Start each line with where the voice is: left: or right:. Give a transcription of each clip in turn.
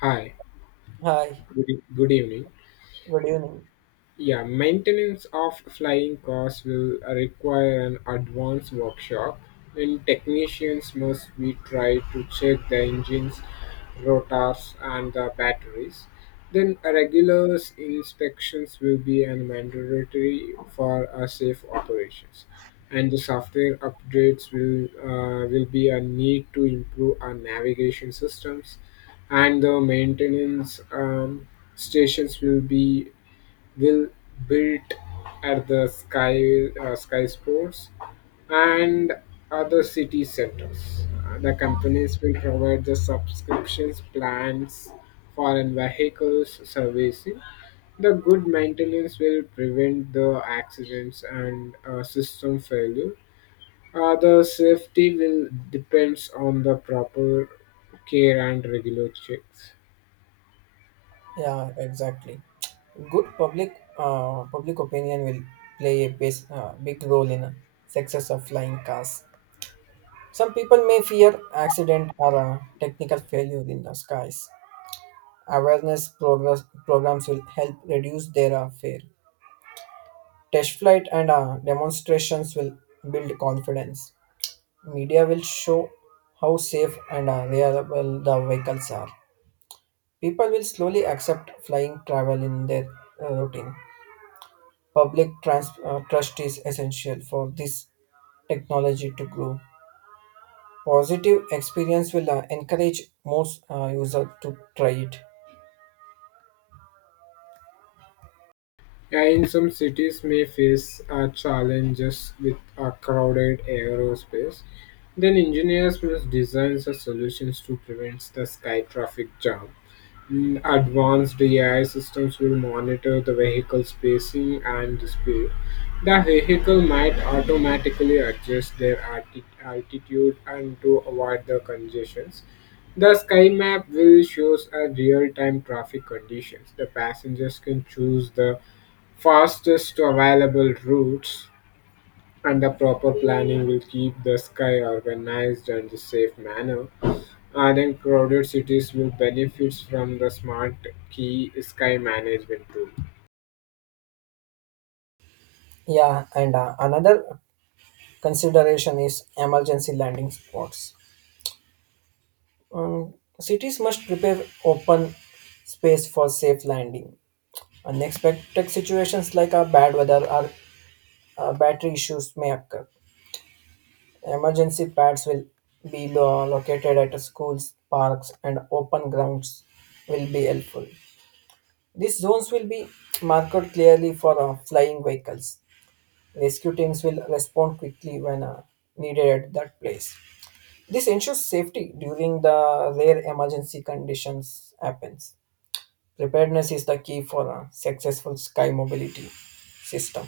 left: Hi,
right: Hi,
left: good evening.
right: good evening.
left: Yeah, maintenance of flying cars will require an advanced workshop, and technicians must be tried to check the engines, rotors, and the batteries. Then, a regular inspections will be an mandatory for a safe operations, and the software updates will be a need to improve our navigation systems, and the maintenance stations will built at the sky sports and other city centers. The companies will provide the subscriptions plans foreign vehicles servicing. The good maintenance will prevent the accidents and system failure. The safety will depends on the proper care and regular checks.
right: Yeah, exactly. Good public opinion will play a bas big role in success of flying cars. Some people may fear accident or technical failure in the skies. Awareness progress programs will help reduce their fear. Test flight and demonstrations will build confidence. Media will show how safe and reliable the vehicles are. People will slowly accept flying travel in their routine. Trust is essential for this technology to grow. Positive experience will encourage more users to try it.
left: Yeah, in some cities may face challenges with a crowded aerospace. Then engineers must design the solutions to prevent the sky traffic jam. Mm, Advanced AI systems will monitor the vehicle spacing and the speed. The vehicle might automatically adjust their altitude and to avoid the congestions. The sky map will shows a real-time traffic conditions. The passengers can choose the fastest available routes, and the proper planning will keep the sky organized and a safe manner. I think crowded cities will benefit from the smart key sky management tool.
right: Yeah, and another consideration is emergency landing spots. Um, Cities must prepare open space for safe landing. Unexpected situations like a bad weather or battery issues may occur. Emergency pads will be located at schools, parks, and open grounds will be helpful. These zones will be marked clearly for flying vehicles. Rescue teams will respond quickly when needed at that place. This ensures safety during the rare emergency conditions happens. Preparedness is the key for a successful sky mobility system.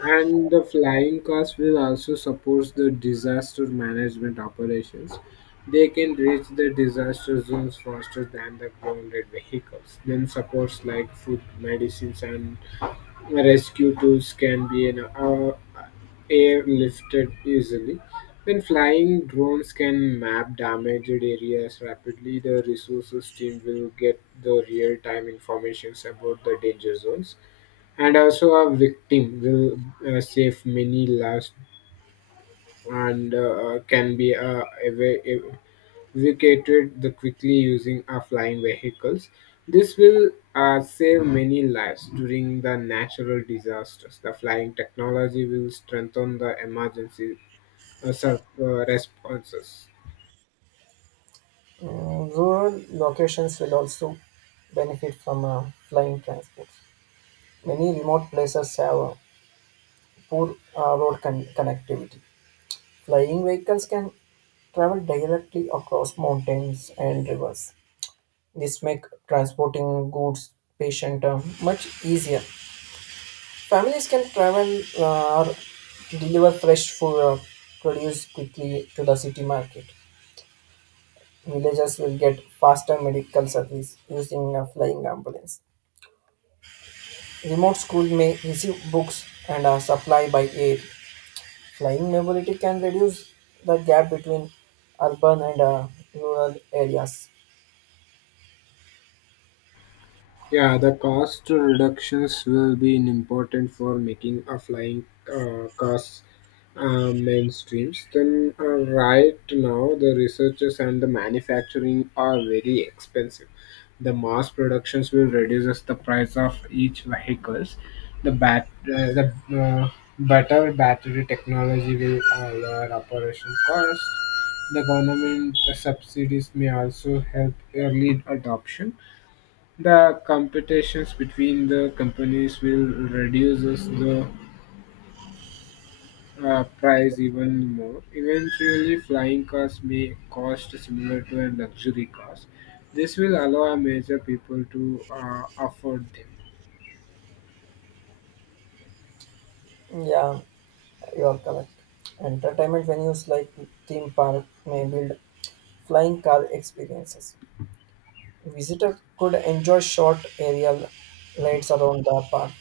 left: And the flying cars will also support the disaster management operations. They can reach the disaster zones faster than the grounded vehicles. Then supports like food, medicines, and rescue tools can be airlifted easily. When flying, drones can map damaged areas rapidly. The resources team will get the real time information about the danger zones. And also, a victim will save many lives and can be we catered the quickly using our flying vehicles. This will save many lives during the natural disasters. The flying technology will strengthen the emergency responses.
right: Rural locations will also benefit from flying transport. Many remote places have poor connectivity. Flying vehicles can travel directly across mountains and rivers. This make transporting goods patient much easier. Families can travel or deliver fresh food or produce quickly to the city market. Villagers will get faster medical service using a flying ambulance. Remote school may receive books and supply by air. Flying mobility can reduce the gap between urban and rural areas.
left: Yeah, the cost reductions will be an important for making a flying cars mainstreams. Then Right now, the researchers and the manufacturing are very expensive. The mass productions will reduces the price of each vehicles. The better battery technology will lower operation costs. The government subsidies may also help early adoption the competitions between the companies will reduces the price even more. Eventually, flying cars may cost similar to a luxury cars. This will allow major people to afford them.
right: Yeah, you are correct. Entertainment venues like theme park may build flying car experiences. Visitor could enjoy short aerial rides around the park.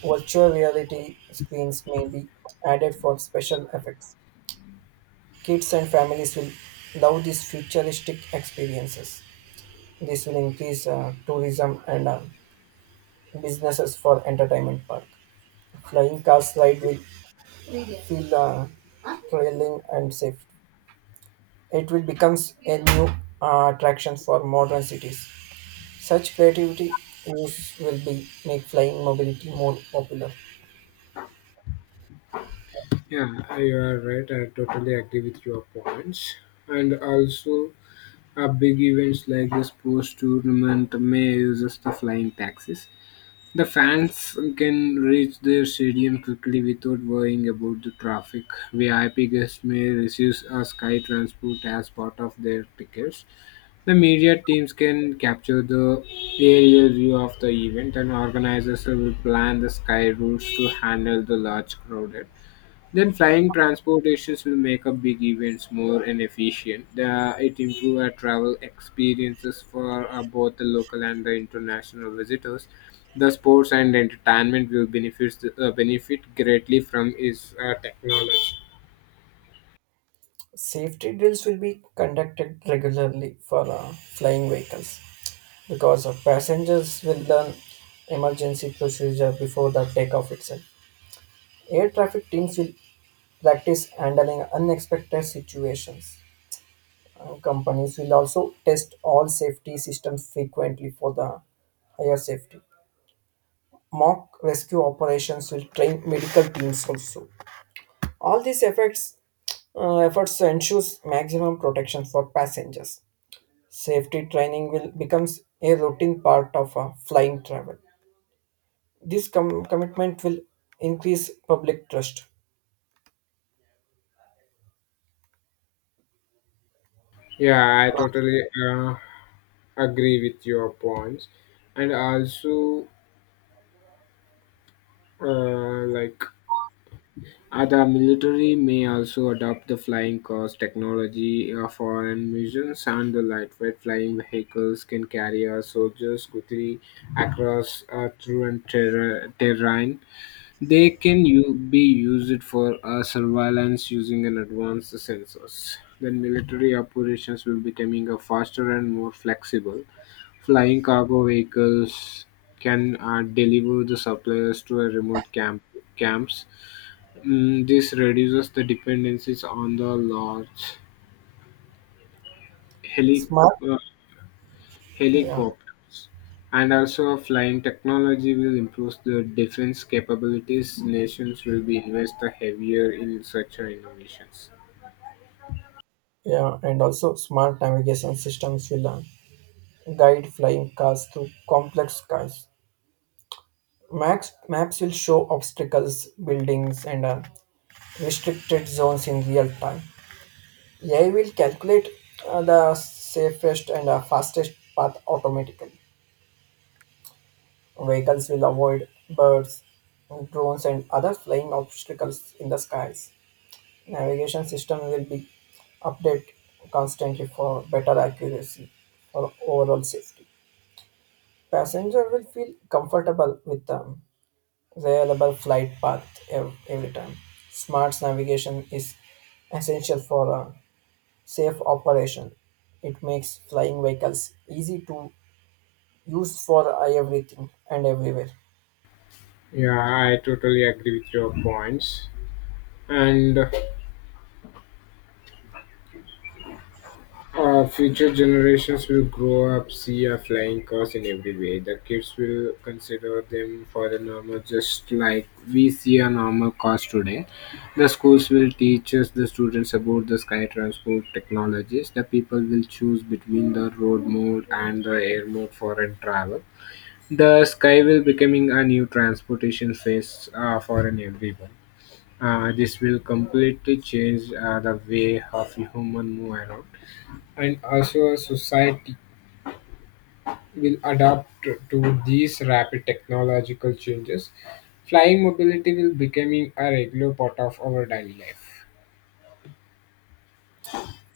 right: Virtual reality screens may be added for special effects. Kids and families will love these futuristic experiences. This will increase tourism and businesses for entertainment park. Flying cars ride will feel thrilling and safe. It will becomes a new attraction for modern cities. Such creativity use will be make flying mobility more popular.
left: Yeah, you are right. I totally agree with your points. And also, big events like the sports tournament may use the flying taxis. The fans can reach their stadium quickly without worrying about the traffic. VIP guests may receive a sky transport as part of their tickets. The media teams can capture the aerial view of the event, and organizers will plan the sky routes to handle the large crowd. Then flying transportations will make up big events more and efficient. The, it improve our travel experiences for both the local and the international visitors. The sports and entertainment will benefit greatly from its technology.
right: Safety drills will be conducted regularly for flying vehicles because of passengers will learn emergency procedure before the takeoff itself. Air traffic teams will practice handling unexpected situations. Companies will also test all safety systems frequently for the higher safety. Mock rescue operations will train medical teams also. All these efforts, efforts ensures maximum protection for passengers. Safety training will becomes a routine part of flying travel. Commitment will increase public trust.
left: Yeah, I totally uh, agree with your points, and also like Other military may also adopt the flying cars technology for missions, and the lightweight flying vehicles can carry our soldiers quickly across through terrain. They can be used for surveillance using an advanced sensors. Then military operations will becoming a faster and more flexible. Flying cargo vehicles can deliver the supplies to a remote camps. Mm, this reduces the dependencies on the large heli-
right: Smart,
left: uh,
right: yeah,
left: helicopters. And also, flying technology will improve the defense capabilities. Nations will be invest heavier in such innovations.
right: yeah, and also smart navigation systems will guide flying cars through complex skies. Max, maps will show obstacles, buildings, and restricted zones in real time. AI will calculate the safest and fastest path automatically. Vehicles will avoid birds, drones, and other flying obstacles in the skies. Navigation system will be updated constantly for better accuracy or overall safety. Passenger will feel comfortable with them reliable flight path every time. Smart navigation is essential for a safe operation. It makes flying vehicles easy to use for everything and everywhere.
left: Yeah, I totally agree with your points. And future generations will grow up, see a flying cars in every way. The kids will consider them for the normal, just like we see a normal cars today. The schools will teach us the students about the sky transport technologies. The people will choose between the road mode and the air mode for a travel. The sky will becoming a new transportation phase for an everyone. This will completely change the way of human move around and also, a society will adapt to these rapid technological changes. Flying mobility will becoming a regular part of our daily life.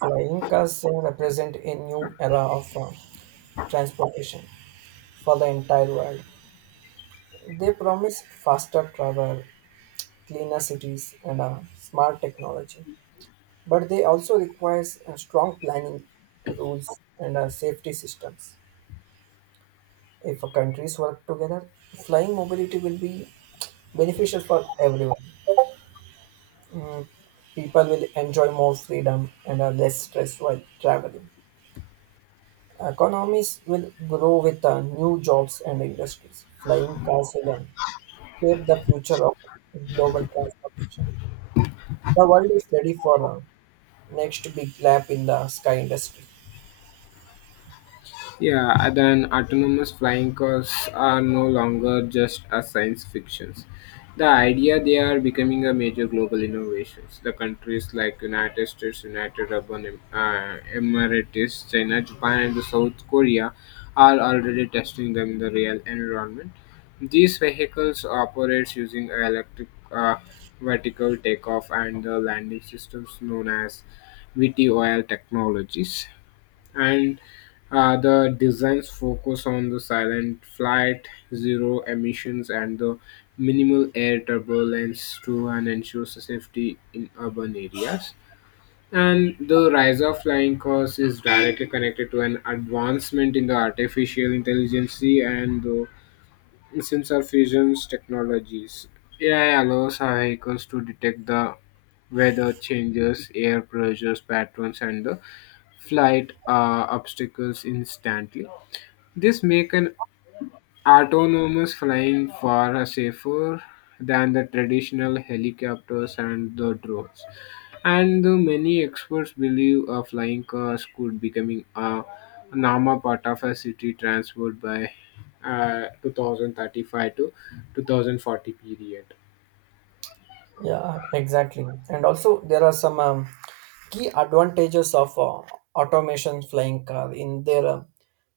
right: Flying cars represent a new era of transportation for the entire world. They promise faster travel, cleaner cities, and smart technology. But they also require strong planning, rules, and safety systems. If countries work together, flying mobility will be beneficial for everyone. People will enjoy more freedom and are less stressed while traveling. Economies will grow with new jobs and industries. Flying cars will shape the future of global transportation. The world is ready for the next big lap in the sky industry.
left: Yeah, and then autonomous flying cars are no longer just a science fictions. The idea they are becoming a major global innovations. The countries like United States, United Emirates, China, Japan, and the South Korea are already testing them in the real environment. These vehicles operates using electric vertical takeoff and the landing systems known as VTOL technologies and the designs focus on the silent flight, zero emissions, and the minimal air turbulence to and ensure safety in urban areas. And the rise of flying cars is directly connected to an advancement in the artificial intelligence and the sensor fusions technologies. AI allows our vehicles to detect the weather changes, air pressures, patterns, and the flight obstacles instantly. This make an autonomous flying far safer than the traditional helicopters and the drones. And the many experts believe flying cars could becoming a normal part of a city transport by 2035 to 2040 period.
right: Yeah, exactly. And also, there are some key advantages of automation flying car in their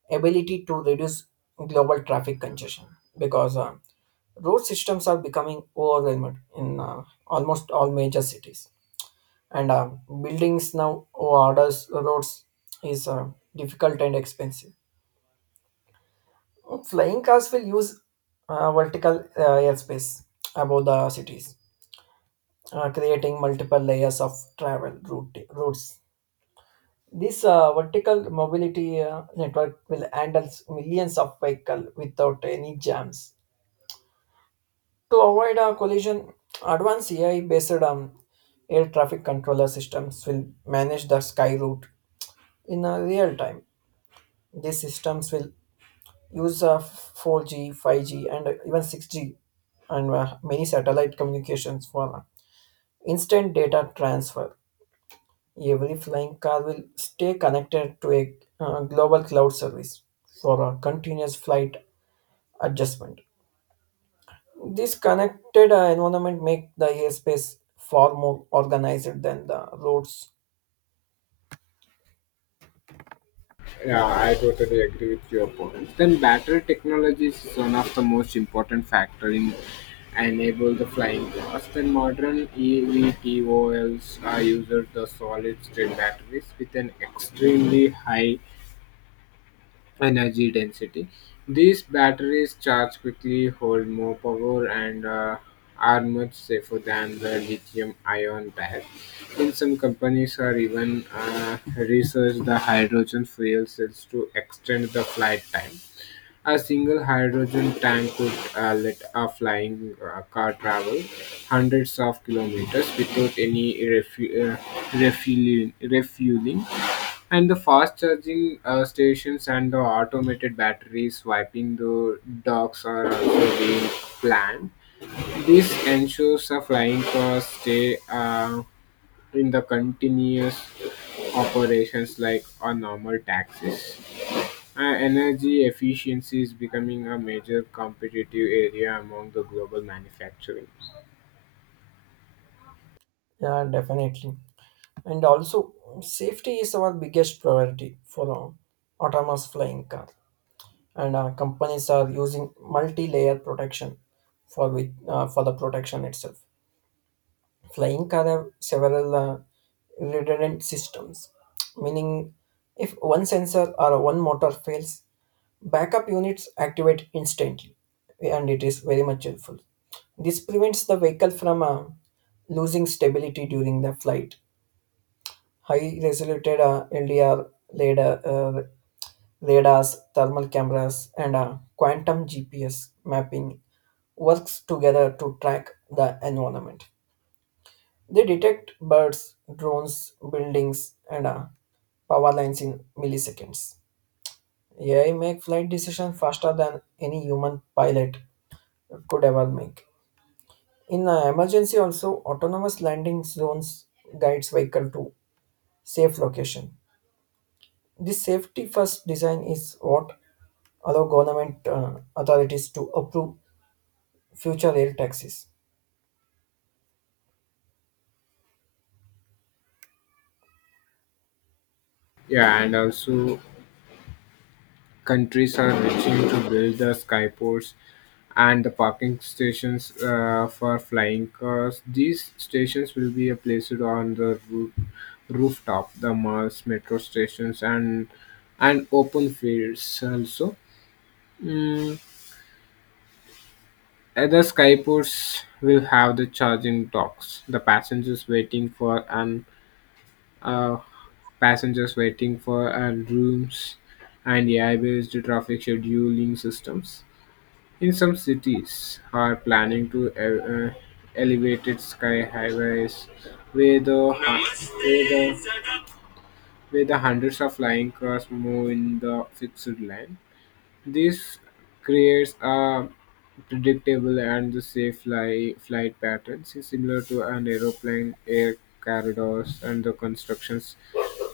right: ability to reduce global traffic congestion because road systems are becoming overwhelmed in almost all major cities. And buildings now orders roads is difficult and expensive. Flying cars will use vertical airspace above the cities creating multiple layers of routes. This vertical mobility network will handle millions of vehicles without any jams. To avoid a collision, advanced AI based air traffic controller systems will manage the sky route in a real time. These systems will use 4G, 5G, and even 6G and many satellite communications for instant data transfer. Every flying car will stay connected to a global cloud service for a continuous flight adjustment. This connected environment make the airspace far more organized than the roads.
left: Yeah, I totally agree with your point. Then battery technology is one of the most important factor in enable the flying cars. Then modern EVTOLs are used the solid state batteries with an extremely high energy density. These batteries charge quickly, hold more power, and are much safer than the lithium ion type. In some companies, are even research the hydrogen fuel cells to extend the flight time. A single hydrogen tank could let a flying car travel hundreds of kilometers without any refueling. And the fast charging stations and the automated battery swiping the docks are also being planned. This ensures a flying cars stay in the continuous operations like a normal taxis. Energy efficiency is becoming a major competitive area among the global manufacturing.
right: Yeah, definitely. And also, safety is our biggest priority for autonomous flying car. And companies are using multi-layer protection for the protection itself. Flying car have several redundant systems, meaning if one sensor or one motor fails, backup units activate instantly, and it is very much helpful. This prevents the vehicle from losing stability during the flight. High resolution LDR radar, uh, radars, thermal cameras, and quantum GPS mapping works together to track the environment. They detect birds, drones, buildings, and power lines in milliseconds. AI make flight decisions faster than any human pilot could ever make. In an emergency, also autonomous landing zones guides vehicle to safe location. This safety first design is what allow government authorities to approve future air taxis.
left: Yeah, and also countries are reaching to build the skyports and the parking stations for flying cars. These stations will be placed on the rooftop, the malls, metro stations, and open fields also. Mm, other skyports will have the charging docks. The uh, passengers waiting for and rooms and AI-based traffic scheduling systems. In some cities are planning to elevated sky highways where the, hu- where the hundreds of flying cars move in the fixed line. This creates a predictable and the safe flight patterns is similar to an aeroplane air corridors and the constructions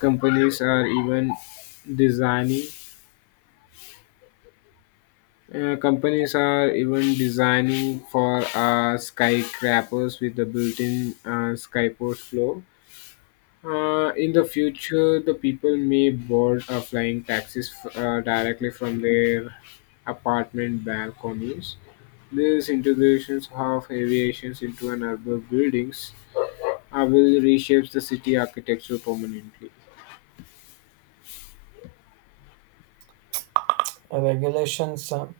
left: companies are even designing companies are even designing for skyscrapers with the built-in skyport floor. In the future, the people may board flying taxis directly from their apartment balconies. These integrations of aviations into an urban buildings will reshape the city architecture permanently.
right: Regulations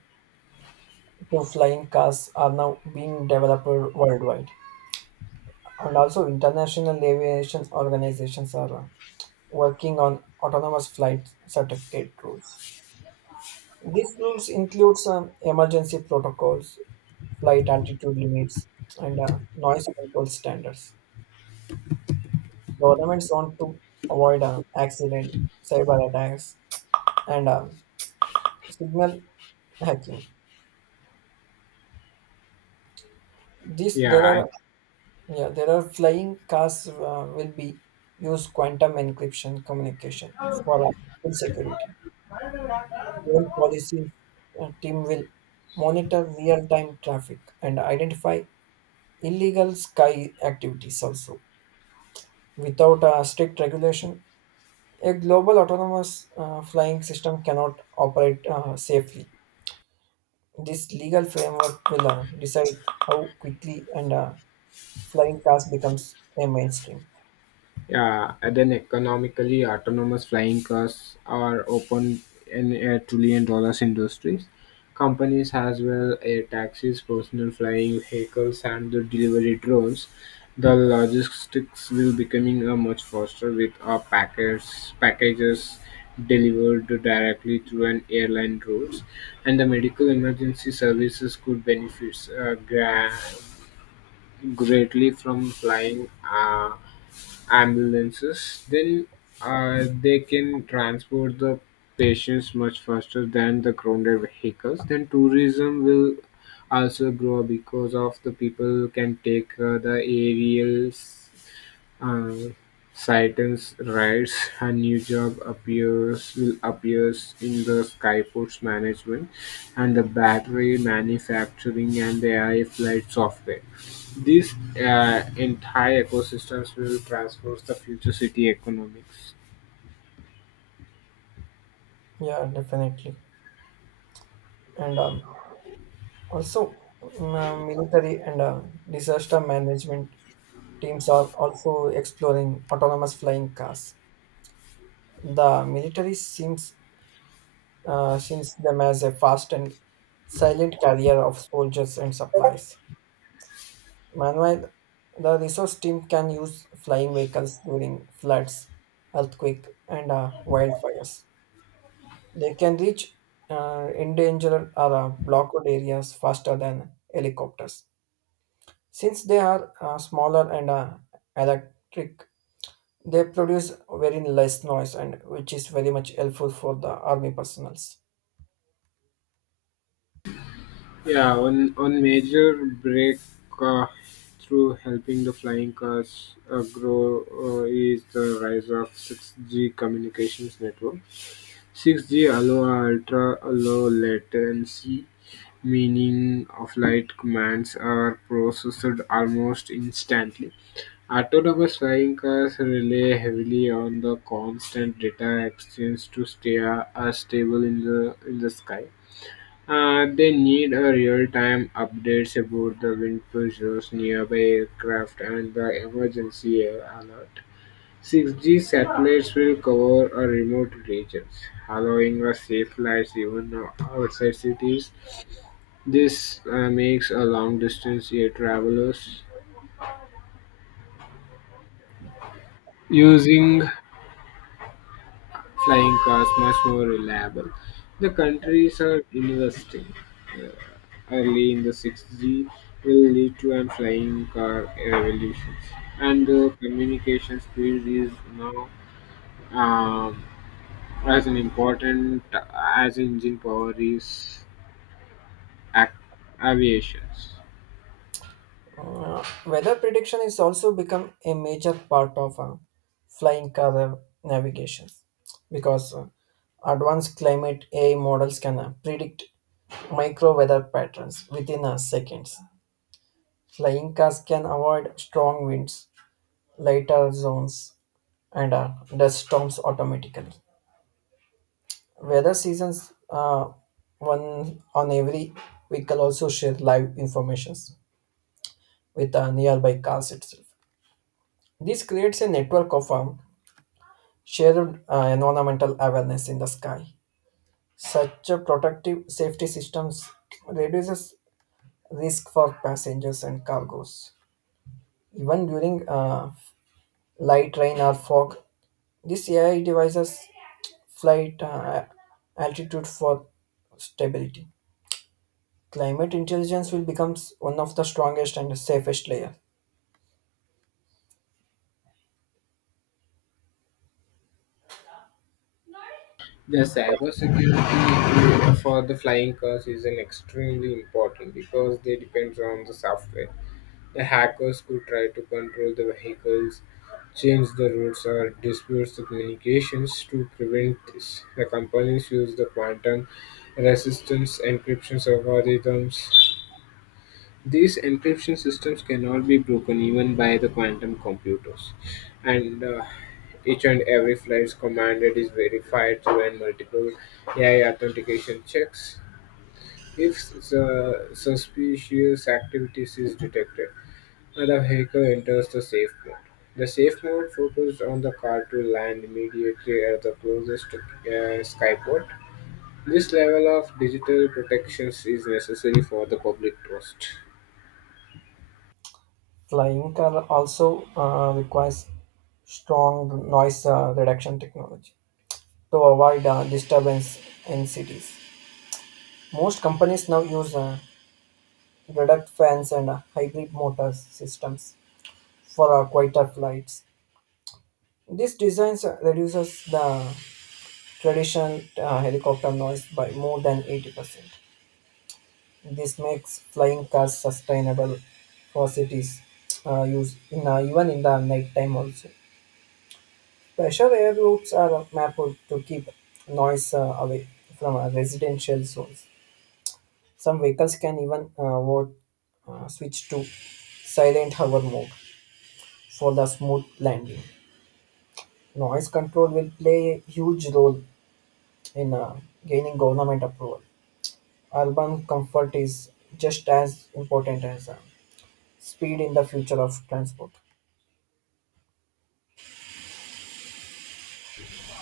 right: to flying cars are now being developed worldwide. And also international aviation organizations are working on autonomous flight certificate rules. These rules include some emergency protocols, flight altitude limits, and noise control standards. Governments want to avoid accident, cyber attacks, and signal hacking. This there
left: Yeah,
right: are yeah there are flying cars will be use quantum encryption communication for full security. Fuel policies team will monitor real-time traffic and identify illegal sky activities also. Without a strict regulation, a global autonomous flying system cannot operate safely. This legal framework will decide how quickly and flying cars becomes a mainstream.
left: Yeah, and then economically autonomous flying cars are open in a trillion dollars industries. Companies as well air taxis, personal flying vehicles, and the delivery drones. The logistics will becoming much faster with our packets, packages delivered directly through an airline routes, and the medical emergency services could benefit greatly from flying. Ambulances, then they can transport the patients much faster than the grounded vehicles. Then tourism will also grow because of the people can take the aerials uh, Saitens writes her new job appears will appears in the Skyports management and the battery manufacturing and the AI flight software. These entire ecosystems will transform the future city economics.
right: Yeah, definitely. And also, military and disaster management teams are also exploring autonomous flying cars. The military seems sees them as a fast and silent carrier of soldiers and supplies. Meanwhile, the resource team can use flying vehicles during floods, earthquake, and wildfires. They can reach endangered or blocked areas faster than helicopters. Since they are smaller and electric, they produce very less noise, and which is very much helpful for the army personnels.
left: Yeah, one major break uh, through helping the flying cars grow is the rise of 6G communications network. Six G allows ultra-low latency, meaning flight commands are processed almost instantly. Autonomous flying cars rely heavily on the constant data exchange to stay stable in the sky. They need a real-time updates about the wind pressures, nearby aircraft, and the emergency alert. 6G satellites will cover a remote regions, allowing a safe flights even outside cities. This makes a long distance air travelers using flying cars much more reliable. The countries are investing uh, early in the 6G will lead to a flying car revolution, and the communication speed is now. Um, as an important as engine power is ac- aviation.
right: Weather prediction is also become a major part of flying car navigation because advanced climate AI models can predict micro weather patterns within seconds. Flying cars can avoid strong winds, lighter zones, and dust storms automatically. Weather seasons, one on every vehicle also share live informations with nearby cars itself. This creates a network of shared environmental awareness in the sky. Such a protective safety systems reduces risk for passengers and cargoes. Even during light rain or fog, these AI devices flight altitude for stability. Climate intelligence will become one of the strongest and safest layer.
left: The cybersecurity for the flying cars is an extremely important because they depends on the software. The hackers could try to control the vehicles, change the routes, or dispute the communications to prevent this. The companies use the quantum resistance encryption algorithms. These encryption systems cannot be broken even by the quantum computers, and each and every flight's commanded is verified through an multiple AI authentication checks. If the suspicious activities is detected, the vehicle enters the safe mode. The safe mode focused on the car to land immediately at the closest skyport. This level of digital protections is necessary for the public trust.
right: Flying car also requires strong noise reduction technology to avoid disturbance in cities. Most companies now use reduct fans and hybrid motor systems for quieter flights. This design reduces the traditional helicopter noise by more than 80%. This makes flying cars sustainable for cities use in even in the nighttime also. Special air routes are mapped to keep noise away from residential zones. Some vehicles can even switch to silent hover mode for the smooth landing. Noise control will play a huge role in gaining government approval. Urban comfort is just as important as speed in the future of transport.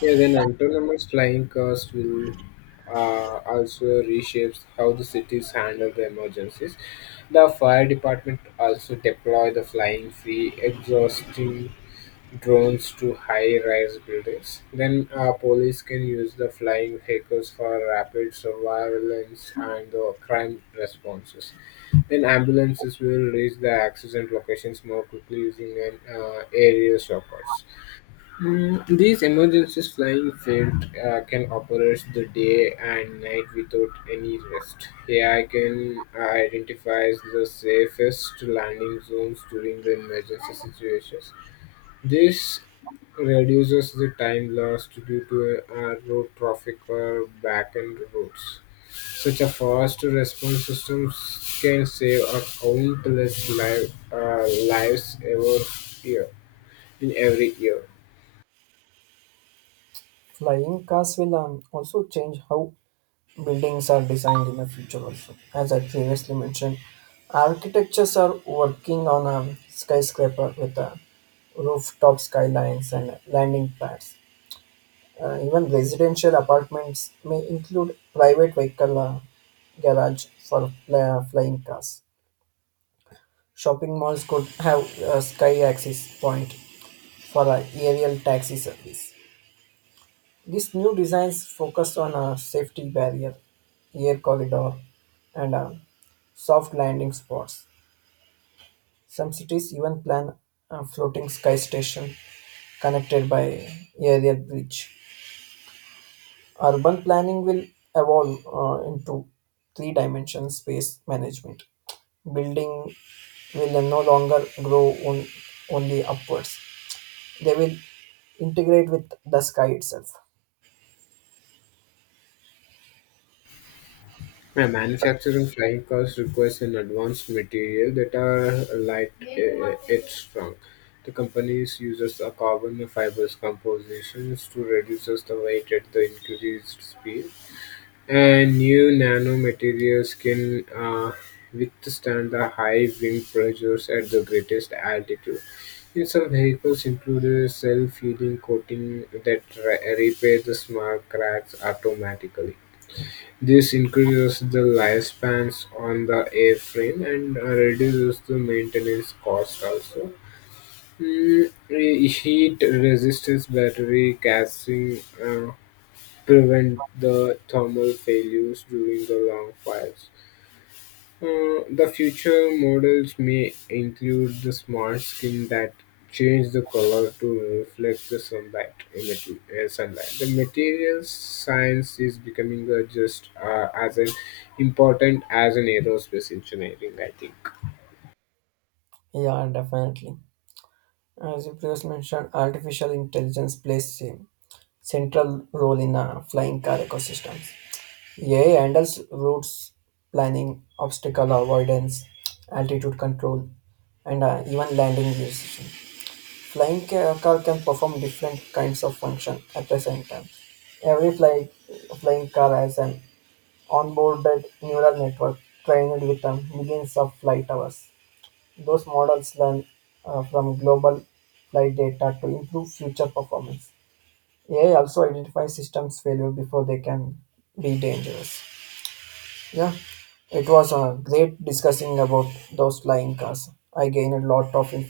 left: Yeah, then autonomous flying cars will also reshapes how the cities handle the emergencies. The fire department also deploy the flying free exhausting drones to high-rise buildings. Then police can use the flying vehicles for rapid surveillance and crime responses. Then ambulances will reach the accident locations more quickly using an aerial shortcuts. Mm, these emergency flying field can operate the day and night without any rest. AI can identify the safest landing zones during the emergency situations. This reduces the time lost due to road traffic or back-end routes. Such a fast response system can save a countless lives every year in every year.
right: Flying cars will also change how buildings are designed in the future also. As I previously mentioned, architectures are working on a skyscraper with rooftop skylines and landing pads. Even residential apartments may include private vehicle garage for flying cars. Shopping malls could have a sky access point for a aerial taxi service. These new designs focus on a safety barrier, air corridor, and soft landing spots. Some cities even plan a floating sky station connected by aerial bridge. Urban planning will evolve into three-dimensional space management. Building will no longer grow on, only upwards. They will integrate with the sky itself.
left: Yeah, manufacturing flying cars requires an advanced material that are light yet strong. The companies uses a carbon fibers compositions to reduce the weight at the increased speed, and new nanomaterials can uh, withstand the high wind pressures at the greatest altitude. In some vehicles, include a self-healing coating that repairs the small cracks automatically. This increases the lifespans on the airframe and reduces the maintenance cost also. Heat resistance battery casting uh, prevent the thermal failures during the long fires. The future models may include the smart skin that change the color to reflect the sunlight. Sunlight. The materials science is becoming just as an important as an aerospace engineering, I think.
right: Yeah, definitely. As you previously mentioned, artificial intelligence plays a central role in flying car ecosystems. AI handles routes planning, obstacle avoidance, altitude control, and even landing decision. Car can perform different kinds of function at the same time. Every flight, flying car has an onboarded neural network trained with millions of flight hours. Those models learn from global flight data to improve future performance. AI also identifies systems failure before they can be dangerous. Yeah, it was great discussing about those flying cars. I gained a lot of information.